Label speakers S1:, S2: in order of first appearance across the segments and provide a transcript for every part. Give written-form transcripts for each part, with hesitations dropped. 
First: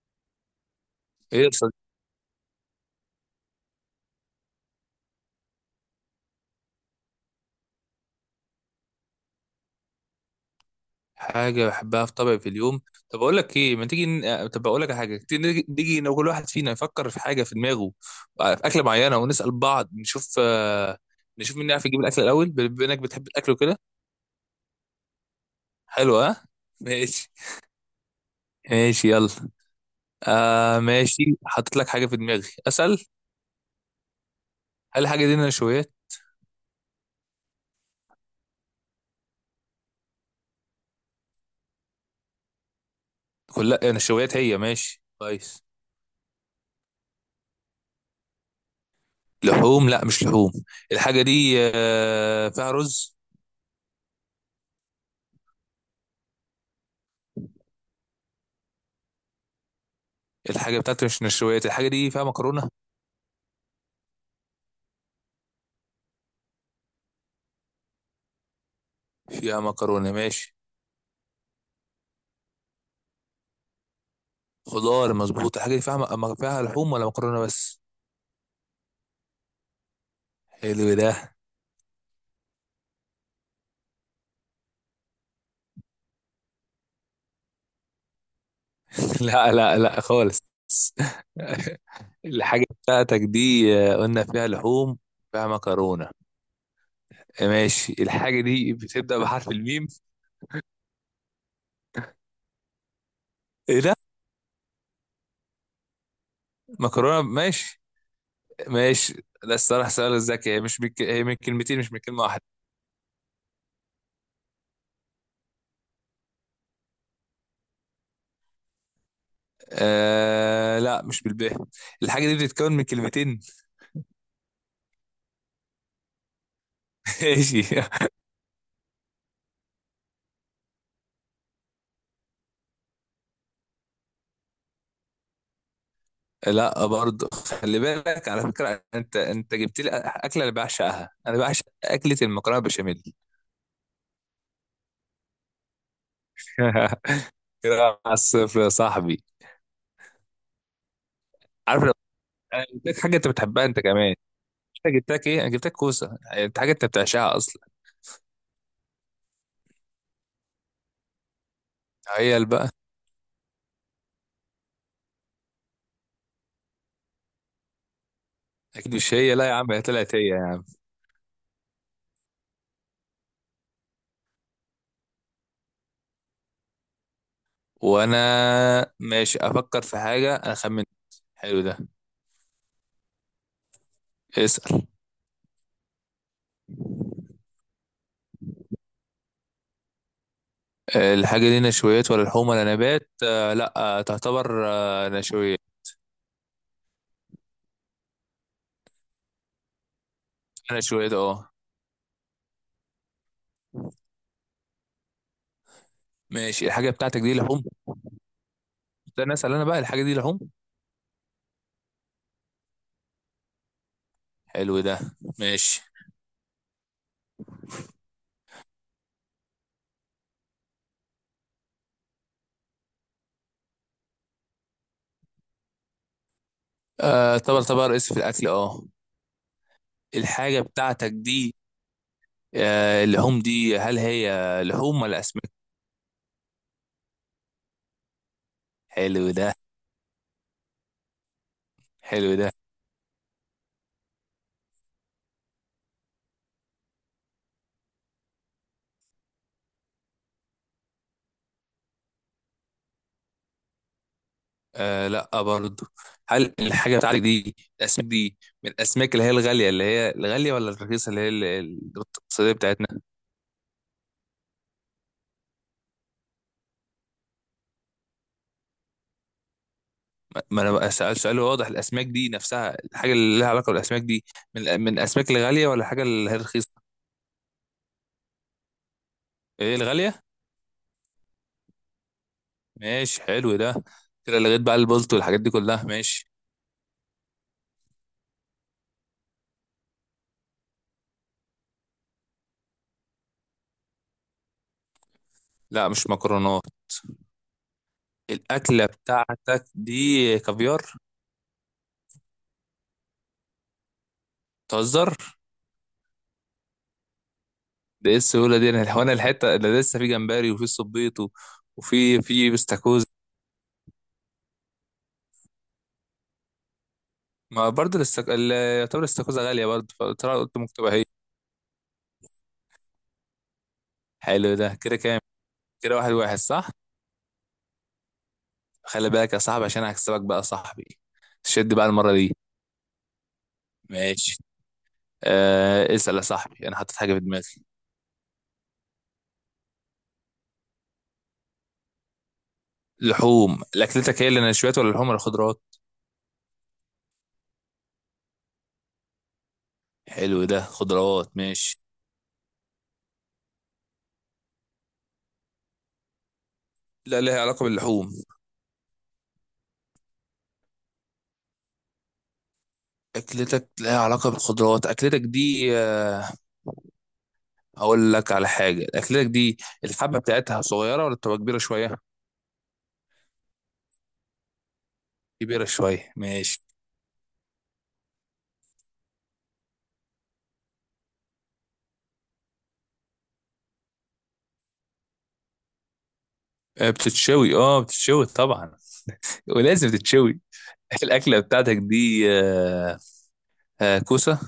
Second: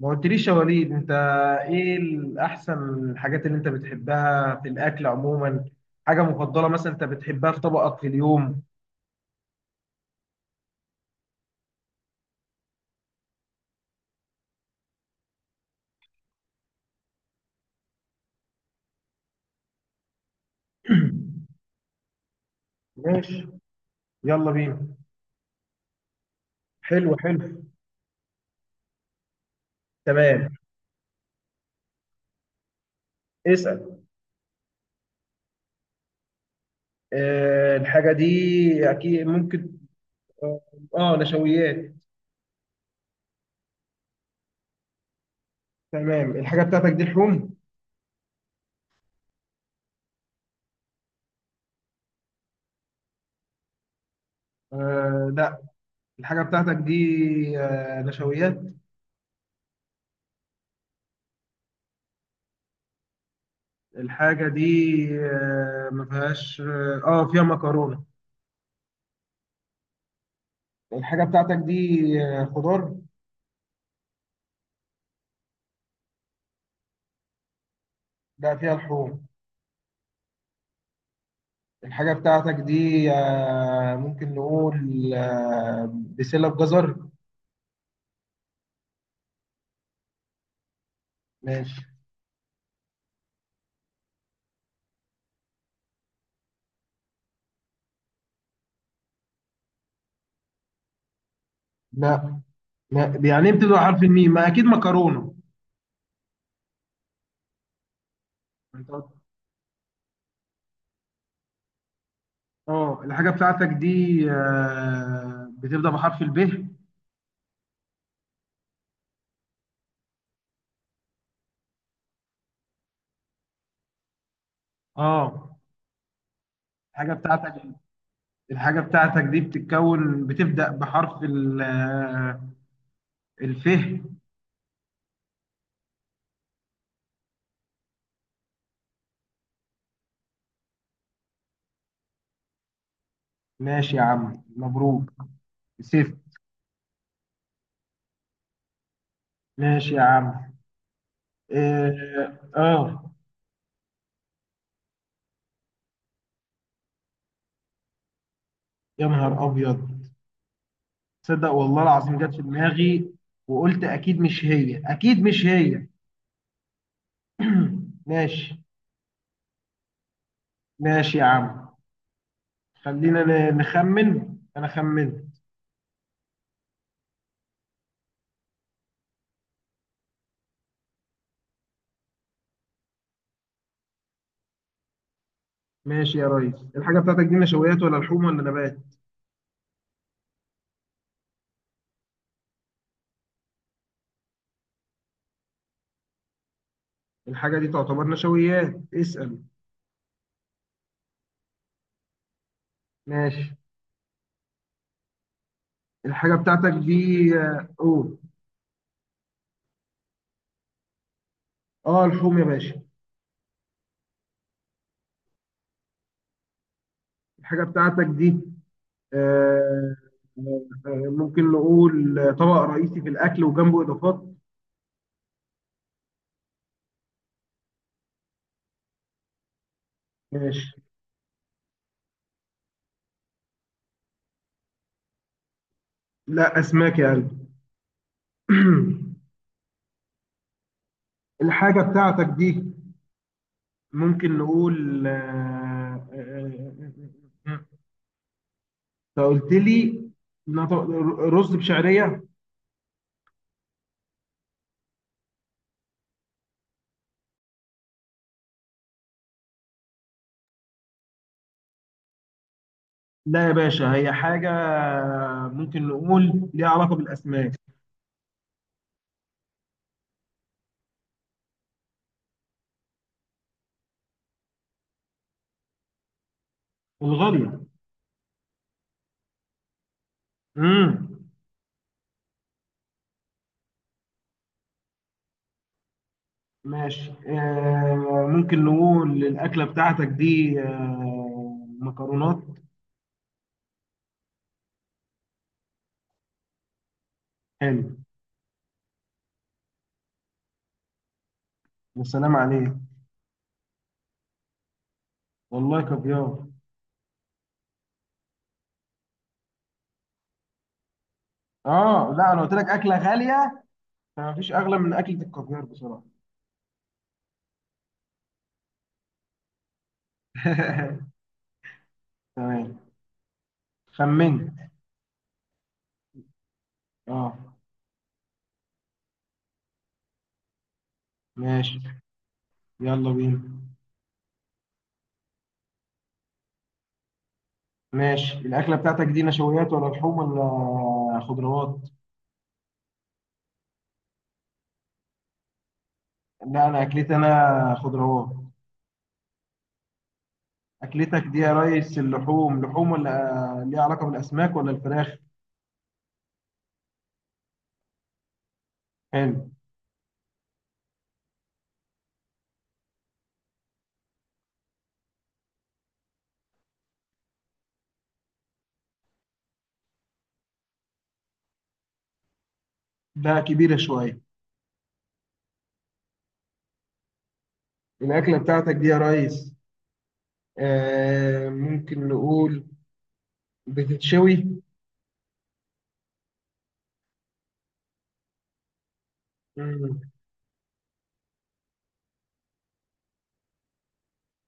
S1: ما قلتليش يا وليد انت،
S2: ايه يا صديقي.
S1: ايه الاحسن الحاجات اللي انت بتحبها في الاكل عموما؟ حاجه مفضله مثلا انت بتحبها في طبقك في اليوم؟
S2: حاجة بحبها في طبعي في اليوم؟ طب اقول لك ايه؟ ما تيجي ن... آه، طب اقول لك على حاجة، تيجي نيجي لو كل واحد فينا يفكر في حاجة في دماغه، في أكلة معينة، ونسأل بعض نشوف، نشوف مين يعرف يجيب الأكل الأول بما إنك بتحب
S1: ماشي،
S2: الأكل وكده.
S1: يلا بينا.
S2: حلو، ها،
S1: حلو
S2: ماشي.
S1: حلو.
S2: ماشي يلا.
S1: تمام.
S2: آه ماشي، حطيت لك حاجة في دماغي، أسأل.
S1: اسال.
S2: هل الحاجة دي نشويات؟
S1: اه الحاجه دي اكيد ممكن. اه، نشويات.
S2: كلها نشويات هي، ماشي كويس.
S1: تمام. الحاجه بتاعتك دي لحوم؟
S2: لحوم؟ لا مش لحوم. الحاجة دي فيها رز.
S1: آه لا. الحاجه بتاعتك دي نشويات.
S2: الحاجة بتاعتي مش نشويات، الحاجة دي فيها مكرونة.
S1: الحاجه دي ما فيهاش اه، فيها مكرونه.
S2: فيها مكرونة، ماشي.
S1: الحاجه بتاعتك دي خضار؟
S2: خضار مظبوط. الحاجة دي فيها لحوم ولا مكرونة بس؟
S1: لا فيها لحوم.
S2: حلو ده.
S1: الحاجة بتاعتك دي ممكن نقول بسلة بجزر.
S2: لا لا لا خالص.
S1: ماشي.
S2: الحاجة بتاعتك دي قلنا فيها لحوم، فيها مكرونة، ماشي. الحاجة دي بتبدأ بحرف الميم؟
S1: لا لا. يعني إيه بتبدأ
S2: ايه ده!
S1: حرف الميم؟ ما أكيد مكرونة.
S2: مكرونة، ماشي،
S1: أنت قلت-
S2: ماشي. ده الصراحة سؤال ذكي. هي من كلمتين، مش من كلمة واحدة.
S1: اه الحاجة بتاعتك دي بتبدأ بحرف الب؟
S2: آه لا، مش بالباء. الحاجة دي بتتكون من كلمتين.
S1: اه الحاجة بتاعتك.
S2: ماشي.
S1: الحاجة بتاعتك دي بتبدأ بحرف ال الف.
S2: لا برضه. خلي بالك على فكرة، انت جبت لي اكلة انا بعشقها، انا بعشق اكلة المكرونة بشاميل.
S1: ماشي يا عم، مبروك سيف.
S2: كده، على الصفر يا صاحبي.
S1: ماشي يا عم.
S2: عارف، لو
S1: اه
S2: انا جبت لك حاجة انت بتحبها انت كمان، انا جبت لك ايه؟ انا جبت لك كوسة، انت حاجة انت بتعشقها اصلا.
S1: يا نهار أبيض، تصدق والله العظيم جت في
S2: هي بقى.
S1: دماغي وقلت اكيد مش هي، اكيد مش هي. ماشي.
S2: اكيد مش هي؟ لا يا عم، هي طلعت هي يعني.
S1: ماشي يا عم. خلينا نخمن، انا خمنت.
S2: وانا ماشي افكر في حاجة، انا خمنت. حلو ده، اسأل.
S1: ماشي يا ريس، الحاجه بتاعتك دي نشويات ولا لحوم ولا نبات؟
S2: الحاجة دي نشويات ولا لحوم ولا نبات؟ لا، تعتبر نشويات.
S1: الحاجه دي تعتبر نشويات. اسال.
S2: نشويات، اه.
S1: ماشي الحاجه
S2: ماشي.
S1: بتاعتك
S2: الحاجة بتاعتك
S1: دي
S2: دي لحوم؟
S1: قول.
S2: ده انا اسال انا بقى، الحاجه دي لحوم؟
S1: اه لحوم يا باشا.
S2: حلو ده، ماشي.
S1: الحاجه بتاعتك دي آه، ممكن نقول طبق رئيسي في الاكل وجنبه اضافات؟
S2: آه طبعا طبعا، رئيس في الاكل، اه. الحاجه
S1: ماشي.
S2: بتاعتك دي اللحوم دي، هل هي لحوم ولا اسماك؟
S1: لا اسماك يا قلبي.
S2: حلو ده.
S1: الحاجة بتاعتك
S2: حلو ده.
S1: دي ممكن نقول آه، انت قلت لي نط- رز بشعرية؟
S2: آه لا برضو. هل الحاجه بتاعتك دي الاسماك دي، من الاسماك اللي هي الغاليه، اللي هي الغاليه، ولا الرخيصه اللي هي الاقتصاديه بتاعتنا؟
S1: لا يا باشا، هي حاجة ممكن نقول ليها علاقة بالأسماك.
S2: ما انا بقى سأل سؤال واضح، الاسماك دي نفسها، الحاجه اللي لها علاقه بالاسماك دي، من الاسماك الغاليه ولا الحاجه اللي هي الرخيصه؟
S1: الغالية.
S2: ايه، الغاليه؟
S1: امم.
S2: ماشي حلو ده. كده لغيت بقى البلط والحاجات دي كلها، ماشي.
S1: ماشي، آه ممكن نقول الأكلة بتاعتك دي آه مكرونات؟
S2: لا مش مكرونات.
S1: حلو.
S2: الاكله بتاعتك دي كافيار.
S1: والسلام عليك.
S2: تهزر؟
S1: والله كافيار.
S2: ده ايه السهوله دي! انا الحته اللي لسه في جمبري وفي صبيط و-
S1: اه
S2: وفي
S1: لا، انا قلت لك اكله
S2: بستاكوزا.
S1: غاليه، فمفيش اغلى من اكله الكافيار بصراحه.
S2: ما برضه يعتبر الاستاكوزا غاليه برضه، قلت ممكن تبقى هي.
S1: تمام،
S2: حلو
S1: خمنت.
S2: ده. كده كام؟ كده 1-1، صح؟
S1: اه.
S2: خلي بالك يا صاحبي، عشان هكسبك بقى يا صاحبي. شد
S1: ماشي،
S2: بقى المره دي.
S1: يلا بينا.
S2: ماشي. آه اسال يا صاحبي، انا حطيت حاجه في دماغي.
S1: ماشي الأكلة بتاعتك دي نشويات ولا لحوم ولا خضروات؟
S2: لحوم. اكلتك هي اللي نشويات ولا اللحوم ولا خضروات؟
S1: لا، أنا أكلتي أنا خضروات.
S2: حلو ده،
S1: أكلتك
S2: خضروات،
S1: دي يا
S2: ماشي.
S1: ريس اللحوم، لحوم ولا ليها علاقة بالأسماك ولا الفراخ؟
S2: لا، لها علاقة باللحوم.
S1: حلو
S2: اكلتك لها علاقة بالخضروات. اكلتك دي هقول لك على حاجة. اكلتك دي الحبة بتاعتها صغيرة ولا بتبقى كبيرة شوية؟
S1: ده. كبيرة شوية.
S2: كبيرة شوية، ماشي.
S1: الأكلة بتاعتك دي يا ريس آه ممكن نقول بتتشوي؟
S2: بتتشوي؟ اه بتتشوي طبعا، ولازم
S1: مم.
S2: تتشوي. الاكلة بتاعتك دي كوسة؟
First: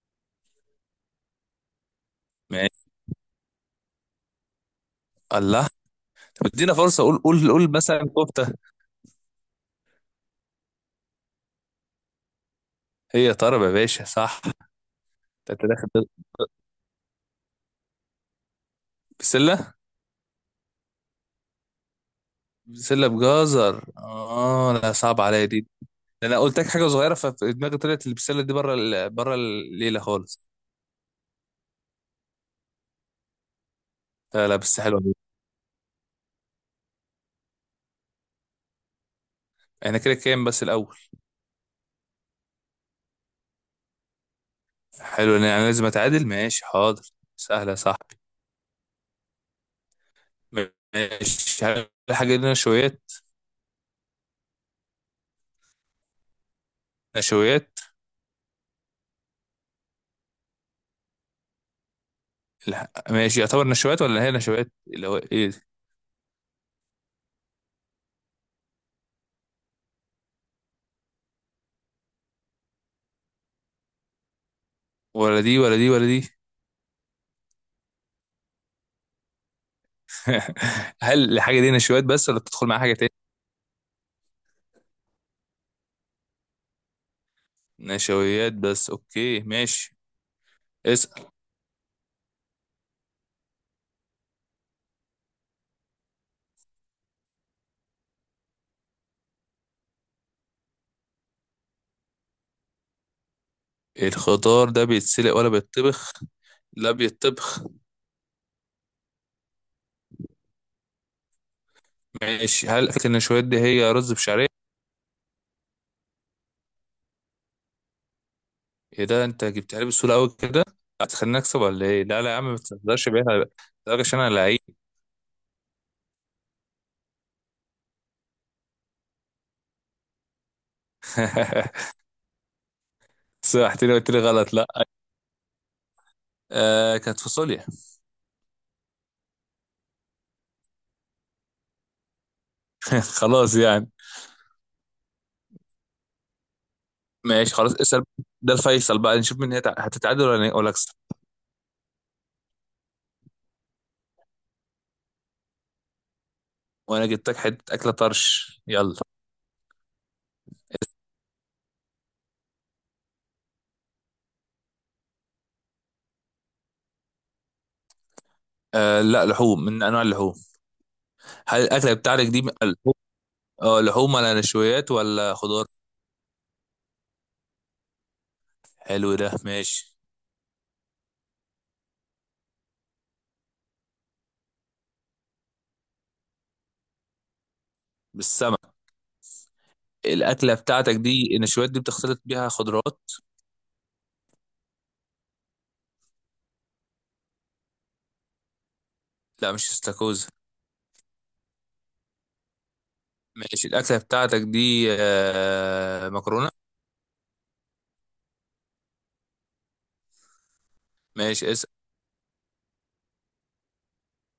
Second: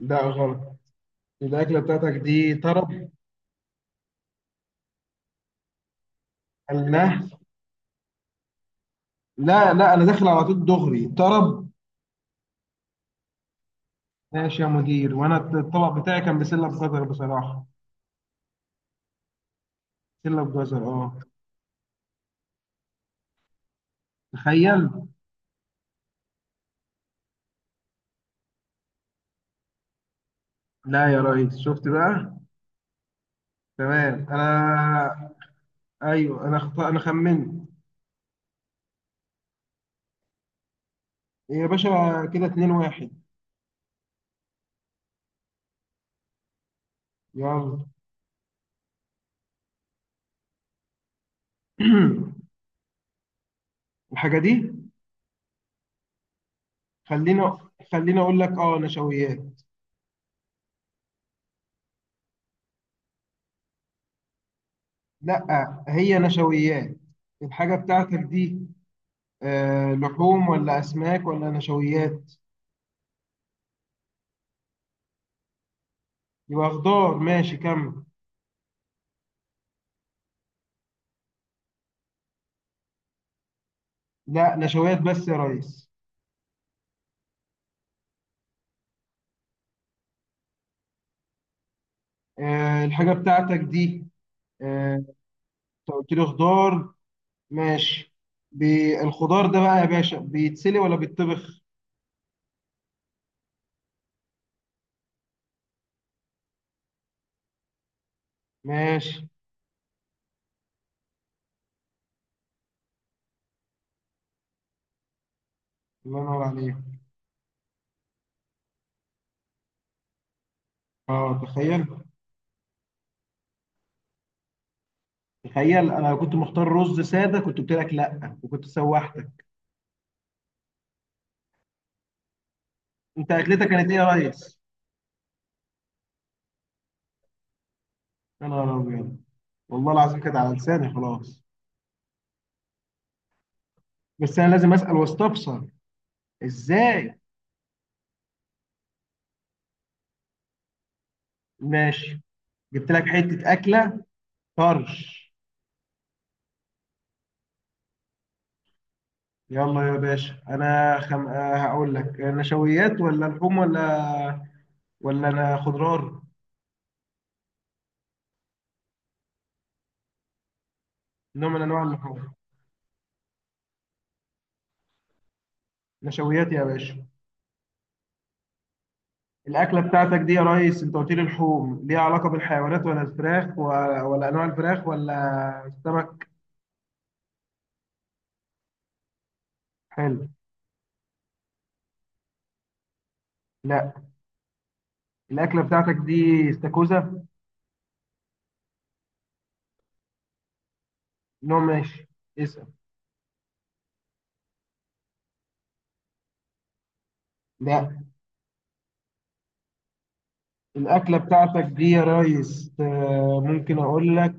S1: لا غلط. الأكلة بتاعتك دي
S2: ماشي.
S1: طرب.
S2: الله! طب ادينا فرصة، قول
S1: النهر.
S2: قول قول، مثلا كفتة.
S1: لا لا، أنا داخل على طول دغري طرب.
S2: هي طرب يا باشا، صح.
S1: ماشي يا مدير، وانا
S2: انت داخل.
S1: الطبق بتاعي كان بسله بجزر بصراحه.
S2: بسلة؟
S1: بسله بجزر اه.
S2: بسلة بجزر، اه،
S1: تخيل.
S2: لا صعب عليا دي. ده انا قلت لك حاجه صغيره ففي دماغي، طلعت البسله دي بره بره الليله خالص.
S1: لا يا ريس، شفت بقى. تمام
S2: لا لا، بس حلوه دي.
S1: انا. ايوه انا انا خمنت
S2: احنا كده كام بس الاول؟
S1: يا باشا. كده 2 1.
S2: حلو، انا يعني لازم اتعادل، ماشي حاضر. سهله يا
S1: يلا.
S2: صاحبي. ماشي، هل الحاجه دي نشويات؟
S1: الحاجه دي، خلينا،
S2: نشويات.
S1: خلينا اقول لك اه نشويات.
S2: لا. ماشي، يعتبر نشويات ولا هي نشويات اللي هو ايه ده؟
S1: لا هي نشويات. الحاجه بتاعتك دي آه لحوم ولا اسماك ولا نشويات؟
S2: ولا دي ولا دي ولا دي.
S1: يبقى خضار، ماشي كمل.
S2: هل الحاجه دي نشويات بس ولا بتدخل معاها حاجه تاني؟
S1: لا نشويات بس يا ريس.
S2: نشويات بس، اوكي، ماشي، اسأل.
S1: الحاجة بتاعتك دي آه، انت قلت لي خضار، ماشي. الخضار ده بقى يا باشا بيتسلي ولا بيتطبخ؟
S2: الخضار ده بيتسلق ولا بيتطبخ؟ لا بيتطبخ.
S1: ماشي.
S2: ماشي، هل فكرة ان شوية دي هي رز بشعرية؟
S1: الله ينور عليك.
S2: ايه ده! انت جبتها لي بسهولة قوي كده، هتخليني
S1: اه
S2: اكسب
S1: تخيل.
S2: ولا ايه؟ لا لا يا عم، ما تهزرش بيها، لا. لا، عشان انا لعيب.
S1: تخيل انا لو كنت مختار رز سادة كنت قلت لك لا وكنت سوحتك. انت اكلتك كانت
S2: سمحتني
S1: ايه
S2: قلت
S1: يا
S2: لي غلط،
S1: ريس؟
S2: لا. آه، كانت فاصوليا.
S1: يا نهار ابيض، والله العظيم كانت على لساني خلاص.
S2: خلاص يعني.
S1: بس انا لازم اسال واستفسر، ازاي؟
S2: ماشي خلاص، اسأل. ده الفيصل بقى، نشوف مين هتتعادل ولا اكسب.
S1: ماشي. جبت لك حتة اكلة طرش.
S2: وانا جبت لك حتة اكلة، طرش، يلا.
S1: يلا يا باشا، انا خم... آه، هقول لك نشويات ولا لحوم ولا، ولا انا خضار؟
S2: آه لا، لحوم، من انواع اللحوم.
S1: نوع
S2: هل
S1: من انواع
S2: الاكلة بتاعتك
S1: اللحوم.
S2: دي من اللحوم؟ اه، لحوم ولا نشويات ولا خضار؟
S1: نشويات يا باشا.
S2: حلو ده
S1: الاكله
S2: ماشي.
S1: بتاعتك دي يا ريس انت قلت لي لحوم، ليها علاقه بالحيوانات ولا الفراخ ولا, ولا انواع الفراخ ولا السمك؟
S2: بالسمنة.
S1: حلو.
S2: الأكلة بتاعتك دي، النشويات دي، بتختلط بيها خضروات؟
S1: لا. الاكله بتاعتك دي استاكوزا؟
S2: لا مش استاكوزا.
S1: نوع. ماشي، اسال.
S2: ماشي، الأكلة بتاعتك دي مكرونة؟
S1: لا. الاكله
S2: ماشي
S1: بتاعتك
S2: اسأل.
S1: دي يا ريس ممكن اقول لك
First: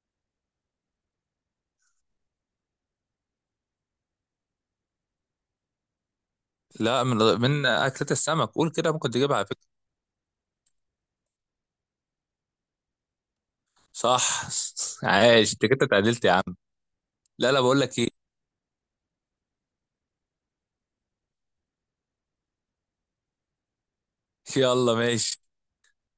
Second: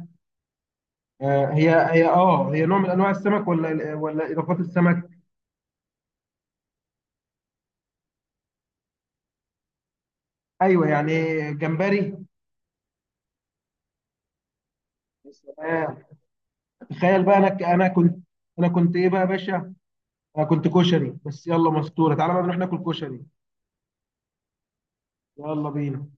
S1: هي نوع من انواع السمك ولا اضافات السمك؟
S2: لا، من أكلة السمك، قول كده ممكن تجيبها على فكرة.
S1: ايوه يعني. جمبري.
S2: صح! عايش انت كده،
S1: تمام.
S2: اتعدلت يا عم.
S1: تخيل بقى انا
S2: لا لا، بقول
S1: انا
S2: لك ايه.
S1: كنت. انا كنت ايه بقى يا باشا؟ انا كنت كشري. بس يلا مستوره، تعالى بقى نروح ناكل كشري.
S2: يلا ماشي.
S1: يلا بينا.